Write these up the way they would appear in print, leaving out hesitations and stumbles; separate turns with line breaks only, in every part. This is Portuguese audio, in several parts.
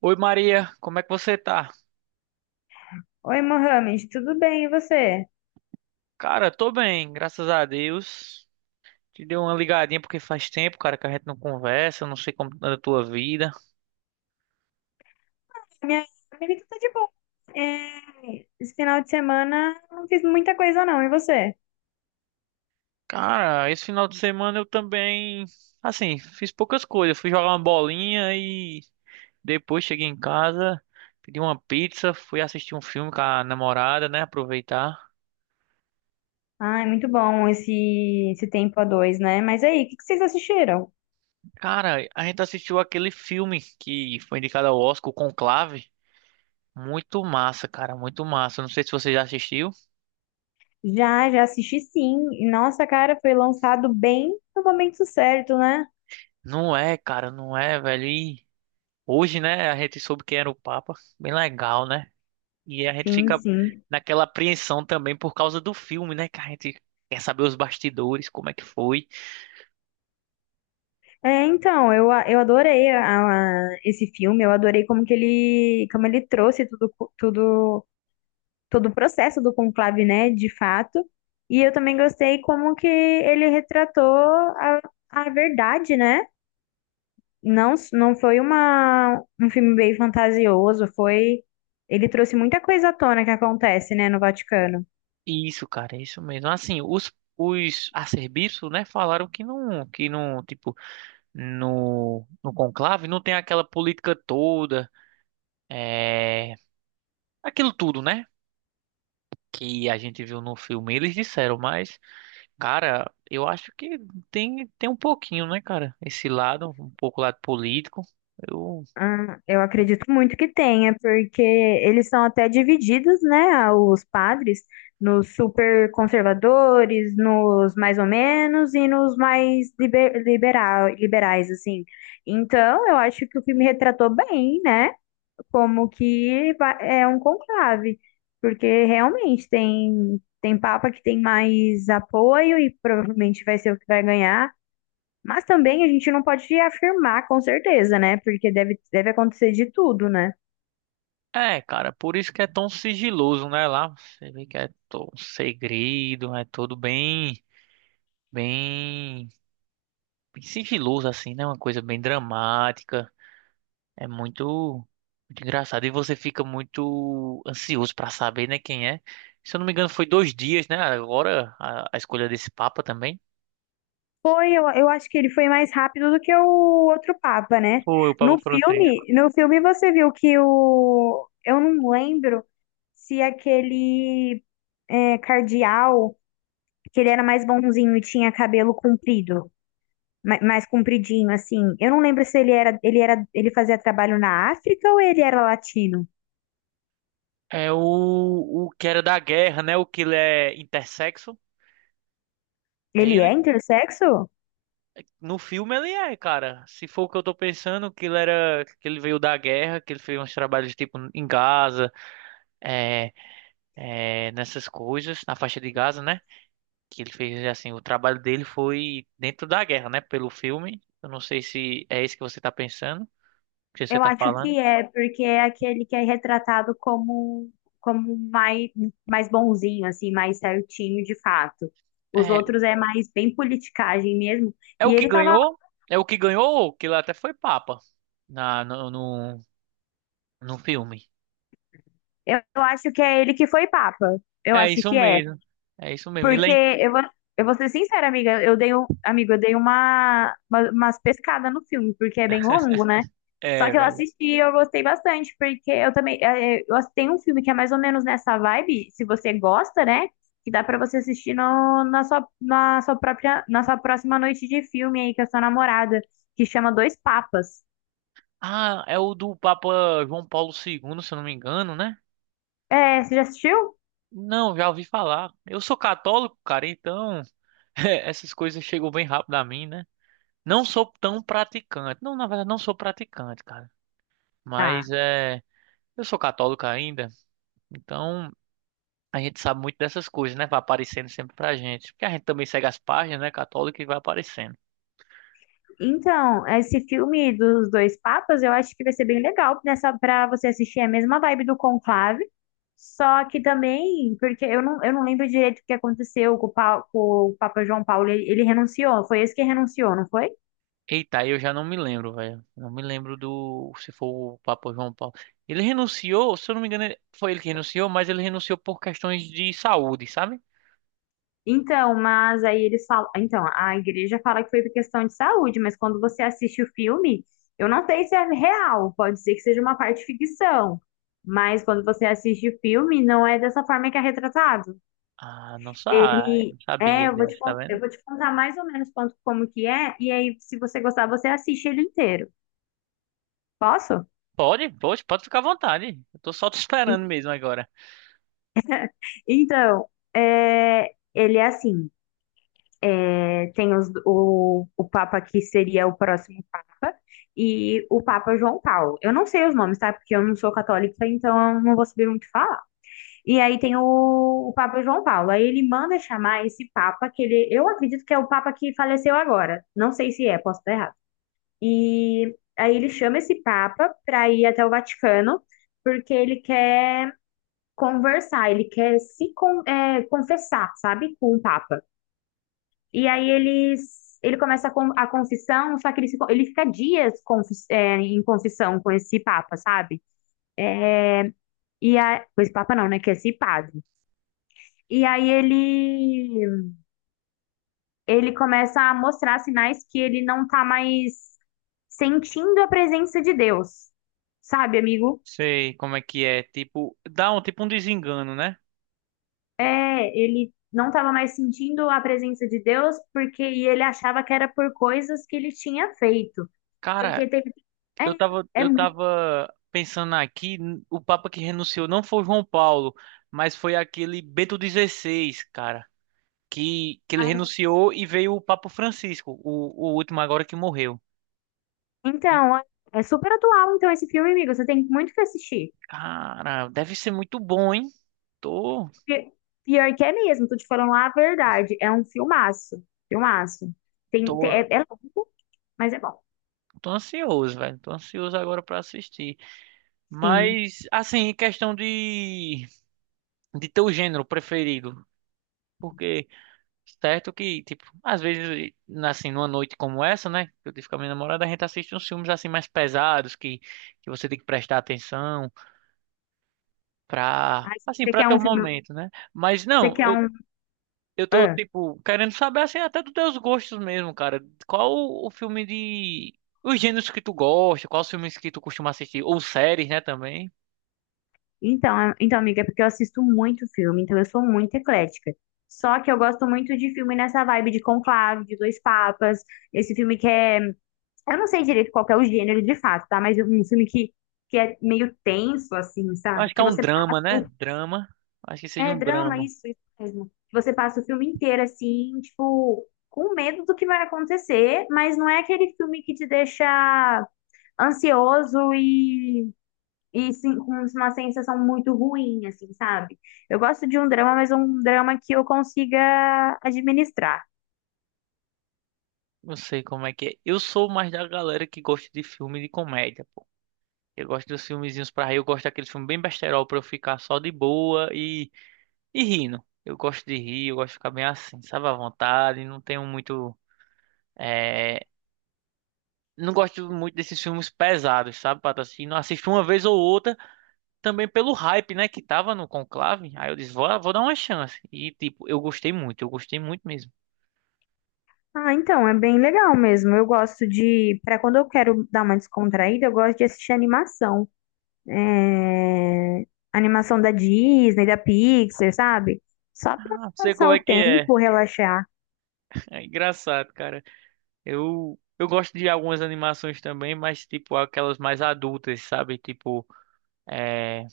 Oi Maria, como é que você tá?
Oi, Mohamed, tudo bem? E você?
Cara, tô bem, graças a Deus. Te dei uma ligadinha porque faz tempo, cara, que a gente não conversa, não sei como anda a tua vida.
Minha amiga tá de boa. É, esse final de semana não fiz muita coisa, não. E você?
Cara, esse final de semana eu também, assim, fiz poucas coisas. Fui jogar uma bolinha e depois cheguei em casa, pedi uma pizza, fui assistir um filme com a namorada, né, aproveitar.
Ai, muito bom esse tempo a dois, né? Mas aí, o que que vocês assistiram?
Cara, a gente assistiu aquele filme que foi indicado ao Oscar, o Conclave. Muito massa, cara, muito massa. Não sei se você já assistiu.
Já assisti, sim. E nossa, cara, foi lançado bem no momento certo, né?
Não é, cara, não é, velho. E hoje, né, a gente soube quem era o Papa. Bem legal, né? E a gente
Sim,
fica
sim.
naquela apreensão também por causa do filme, né? Que a gente quer saber os bastidores, como é que foi.
Então eu adorei esse filme, eu adorei como que ele, como ele trouxe tudo, todo o processo do conclave, né, de fato. E eu também gostei como que ele retratou a verdade, né? Não foi uma, um filme bem fantasioso, foi. Ele trouxe muita coisa à tona que acontece, né, no Vaticano.
E isso, cara, é isso mesmo. Assim, os arcebispos, né, falaram que não, tipo, no conclave não tem aquela política toda, é, aquilo tudo, né? Que a gente viu no filme. Eles disseram, mas. Cara, eu acho que tem um pouquinho, né, cara? Esse lado, um pouco lado político. Eu...
Ah, eu acredito muito que tenha, porque eles são até divididos, né, os padres, nos super conservadores, nos mais ou menos e nos mais liberais, assim. Então, eu acho que o filme retratou bem, né, como é um conclave, porque realmente tem, tem papa que tem mais apoio e provavelmente vai ser o que vai ganhar, mas também a gente não pode afirmar com certeza, né? Porque deve acontecer de tudo, né?
É, cara, por isso que é tão sigiloso, né? Lá você vê que é todo segredo, é tudo bem, bem, bem sigiloso, assim, né? Uma coisa bem dramática. É muito, muito engraçado. E você fica muito ansioso pra saber, né, quem é. Se eu não me engano, foi dois dias, né? Agora a escolha desse Papa também.
Foi, eu acho que ele foi mais rápido do que o outro Papa, né?
Foi o Papa
No
Francisco.
filme, no filme você viu que o... Eu não lembro se aquele cardeal, que ele era mais bonzinho e tinha cabelo comprido, mais compridinho, assim. Eu não lembro se ele era, ele era, ele fazia trabalho na África ou ele era latino.
É o que era da guerra, né? O que ele é intersexo. É
Ele é
ele?
intersexo?
No filme ele é, cara. Se for o que eu tô pensando, que ele era, que ele veio da guerra, que ele fez uns trabalhos tipo em Gaza, é, nessas coisas, na faixa de Gaza, né? Que ele fez assim, o trabalho dele foi dentro da guerra, né? Pelo filme. Eu não sei se é esse que você tá pensando, que você
Eu
tá
acho
falando.
que é, porque é aquele que é retratado como, como mais, mais bonzinho, assim, mais certinho de fato. Os
É,
outros é mais bem politicagem mesmo.
é o
E
que
ele tava...
ganhou, é o que ganhou, que ele até foi papa na, no, no, no filme.
Eu acho que é ele que foi papa. Eu
É
acho
isso
que é.
mesmo. É isso mesmo. Ele é,
Porque
in-
eu vou ser sincera, amiga, eu dei, amigo, eu dei umas pescadas no filme, porque é bem longo, né? Só
é,
que eu
velho.
assisti e eu gostei bastante, porque eu também, tem um filme que é mais ou menos nessa vibe, se você gosta, né? Que dá pra você assistir no, na sua própria, na sua próxima noite de filme aí com a sua namorada, que chama Dois Papas.
Ah, é o do Papa João Paulo II, se eu não me engano, né?
É, você já assistiu?
Não, já ouvi falar. Eu sou católico, cara, então essas coisas chegam bem rápido a mim, né? Não sou tão praticante. Não, na verdade, não sou praticante, cara. Mas
Tá.
eu sou católico ainda, então a gente sabe muito dessas coisas, né? Vai aparecendo sempre pra gente. Porque a gente também segue as páginas, né, católica e vai aparecendo.
Então, esse filme dos dois papas, eu acho que vai ser bem legal nessa para você assistir. É a mesma vibe do Conclave, só que também, porque eu não lembro direito o que aconteceu com com o Papa João Paulo, ele renunciou, foi esse que renunciou, não foi?
Eita, aí eu já não me lembro, velho. Não me lembro do. Se for o Papa João Paulo. Ele renunciou, se eu não me engano, foi ele que renunciou, mas ele renunciou por questões de saúde, sabe?
Então, mas aí eles falam, então, a igreja fala que foi por questão de saúde, mas quando você assiste o filme, eu não sei se é real, pode ser que seja uma parte ficção, mas quando você assiste o filme, não é dessa forma que é retratado.
Ah, não,
Ele
não
é...
sabia disso, tá
eu
vendo?
vou te contar mais ou menos como que é, e aí, se você gostar, você assiste ele inteiro. Posso?
Pode, pode, pode ficar à vontade. Eu tô só te esperando mesmo agora.
Então, ele é assim, tem o Papa que seria o próximo Papa e o Papa João Paulo. Eu não sei os nomes, tá? Porque eu não sou católica, então eu não vou saber muito falar. E aí tem o Papa João Paulo. Aí ele manda chamar esse Papa, que ele, eu acredito que é o Papa que faleceu agora. Não sei se é, posso estar errado. E aí ele chama esse Papa para ir até o Vaticano, porque ele quer conversar, ele quer se con- é, confessar, sabe, com o Papa. E aí eles, ele começa a confissão, só que ele, se con- ele fica dias em confissão com esse Papa, sabe? É, e a, com esse Papa não, né? Que é esse padre. E aí ele começa a mostrar sinais que ele não tá mais sentindo a presença de Deus. Sabe, amigo?
Sei como é que é. Tipo, dá um tipo um desengano, né?
É, ele não estava mais sentindo a presença de Deus porque e ele achava que era por coisas que ele tinha feito.
Cara,
Porque teve...
eu tava,
É, é,
eu
mu-
tava pensando aqui, o Papa que renunciou não foi João Paulo, mas foi aquele Bento XVI, cara, que ele
ah,
renunciou e veio o Papa Francisco, o último agora que morreu. E,
então, é super atual, então, esse filme, amigo. Você tem muito que assistir.
cara, deve ser muito bom, hein? Tô,
Porque, pior que é mesmo, tô te falando a verdade. É um filmaço. Filmaço.
tô,
É longo, mas é bom.
tô ansioso, velho. Tô ansioso agora pra assistir.
Sim.
Mas, assim, em questão de teu gênero preferido. Porque, certo que, tipo, às vezes, assim, numa noite como essa, né? Que eu tive com a minha namorada, a gente assiste uns filmes, assim, mais pesados, que você tem que prestar atenção pra,
Ai,
assim,
você
pra
quer
teu
um filme.
momento, né? Mas
Você
não,
quer um.
Eu tô, tipo, querendo saber, assim, até dos teus gostos mesmo, cara. Qual o filme de... Os gêneros que tu gosta, quais os filmes que tu costuma assistir, ou séries, né, também.
Então, amiga, é porque eu assisto muito filme, então eu sou muito eclética. Só que eu gosto muito de filme nessa vibe de Conclave, de Dois Papas, esse filme que é... Eu não sei direito qual que é o gênero de fato, tá? Mas é um filme que é meio tenso, assim,
Eu
sabe?
Acho que é
Que
um
você
drama, né?
passa.
Drama. Acho que seja
É
um
drama,
drama.
isso mesmo. Que você passa o filme inteiro, assim, tipo, com medo do que vai acontecer, mas não é aquele filme que te deixa ansioso e sim, com uma sensação muito ruim, assim, sabe? Eu gosto de um drama, mas um drama que eu consiga administrar.
Não sei como é que é. Eu sou mais da galera que gosta de filme de comédia, pô. Eu gosto dos filmezinhos pra rir, eu gosto daqueles filmes bem besterol pra eu ficar só de boa e rindo. Eu gosto de rir, eu gosto de ficar bem assim, sabe, à vontade, não tenho muito... eh, não gosto muito desses filmes pesados, sabe, Pato? Assim, não assisto uma vez ou outra, também pelo hype, né, que tava no Conclave. Aí eu disse, vou dar uma chance. E, tipo, eu gostei muito mesmo.
Ah, então, é bem legal mesmo. Eu gosto de, para quando eu quero dar uma descontraída, eu gosto de assistir animação. É, animação da Disney, da Pixar, sabe? Só pra
Ah, sei
passar
como
o
é que é.
tempo, relaxar.
É engraçado, cara. Eu gosto de algumas animações também, mas, tipo, aquelas mais adultas, sabe? Tipo, é.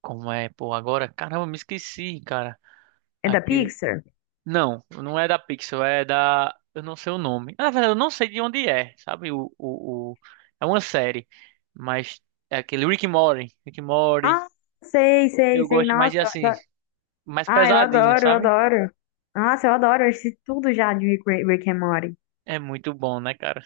Como é, pô, agora? Caramba, me esqueci, cara.
É da
Aquele.
Pixar?
Não, não é da Pixel, é da. Eu não sei o nome. Na verdade, eu não sei de onde é, sabe? É uma série, mas é aquele Rick and Morty. Rick and Morty.
Ah,
Eu
sei.
gosto mais
Nossa,
de
eu
assim,
adoro...
mais
ah,
pesadinho,
eu
sabe?
adoro. Nossa, eu adoro. Eu assisti tudo já de Rick and Morty.
É muito bom, né, cara?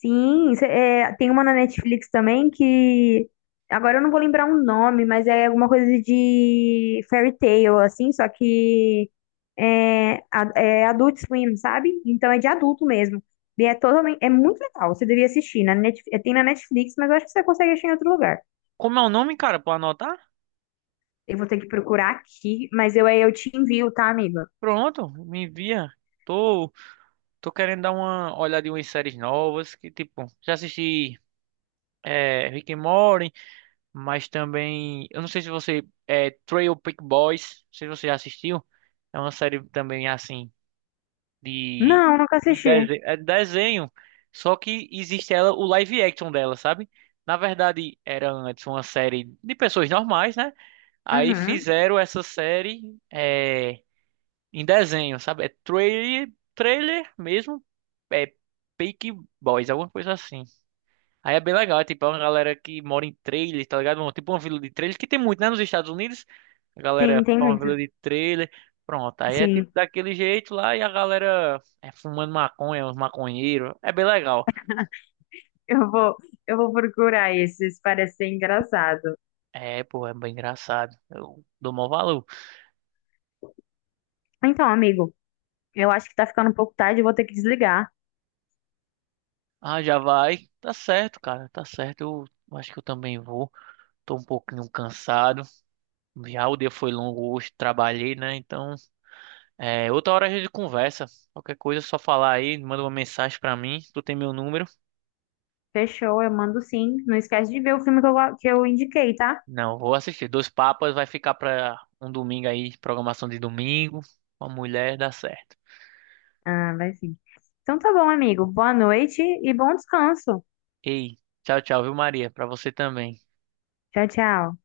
Sim, tem uma na Netflix também que agora eu não vou lembrar o nome, mas é alguma coisa de fairy tale, assim, só que é Adult Swim, sabe? Então é de adulto mesmo. E é totalmente, é muito legal, você devia assistir. Na Net, é, tem na Netflix, mas eu acho que você consegue achar em outro lugar.
Como é o nome, cara? Pra anotar?
Eu vou ter que procurar aqui, aí eu te envio, tá, amiga?
Pronto, me envia. Tô, tô querendo dar uma olhadinha em umas séries novas que, tipo, já assisti Rick and Morty. Mas também, eu não sei se você é Trail Peak Boys, não sei se você já assistiu. É uma série também assim de
Não, nunca assisti.
desenho, é desenho, só que existe ela o live action dela, sabe? Na verdade, era antes uma série de pessoas normais, né? Aí
Uhum.
fizeram essa série em desenho, sabe? É trailer, trailer mesmo, é Peak Boys, alguma coisa assim. Aí é bem legal, é tipo é uma galera que mora em trailer, tá ligado? Bom, tipo uma vila de trailer, que tem muito, né, nos Estados Unidos. A
Sim,
galera
tem
forma uma
muito.
vila de trailer. Pronto, aí é tipo
Sim,
daquele jeito lá e a galera é fumando maconha, uns maconheiros. É bem legal.
eu vou, eu vou procurar esses, parece ser engraçado.
É, pô, é bem engraçado. Eu dou maior valor.
Então, amigo, eu acho que tá ficando um pouco tarde, eu vou ter que desligar.
Ah, já vai. Tá certo, cara, tá certo. Eu acho que eu também vou. Tô um pouquinho cansado. Já o dia foi longo hoje, trabalhei, né? Então. É, outra hora a gente conversa. Qualquer coisa é só falar aí, manda uma mensagem pra mim. Tu tem meu número?
Fechou, eu mando sim. Não esquece de ver o filme que que eu indiquei, tá?
Não, vou assistir. Dois Papas vai ficar pra um domingo aí, programação de domingo. Uma mulher dá certo.
Ah, vai sim. Então tá bom, amigo. Boa noite e bom descanso.
Ei, tchau, tchau, viu, Maria? Pra você também.
Tchau, tchau.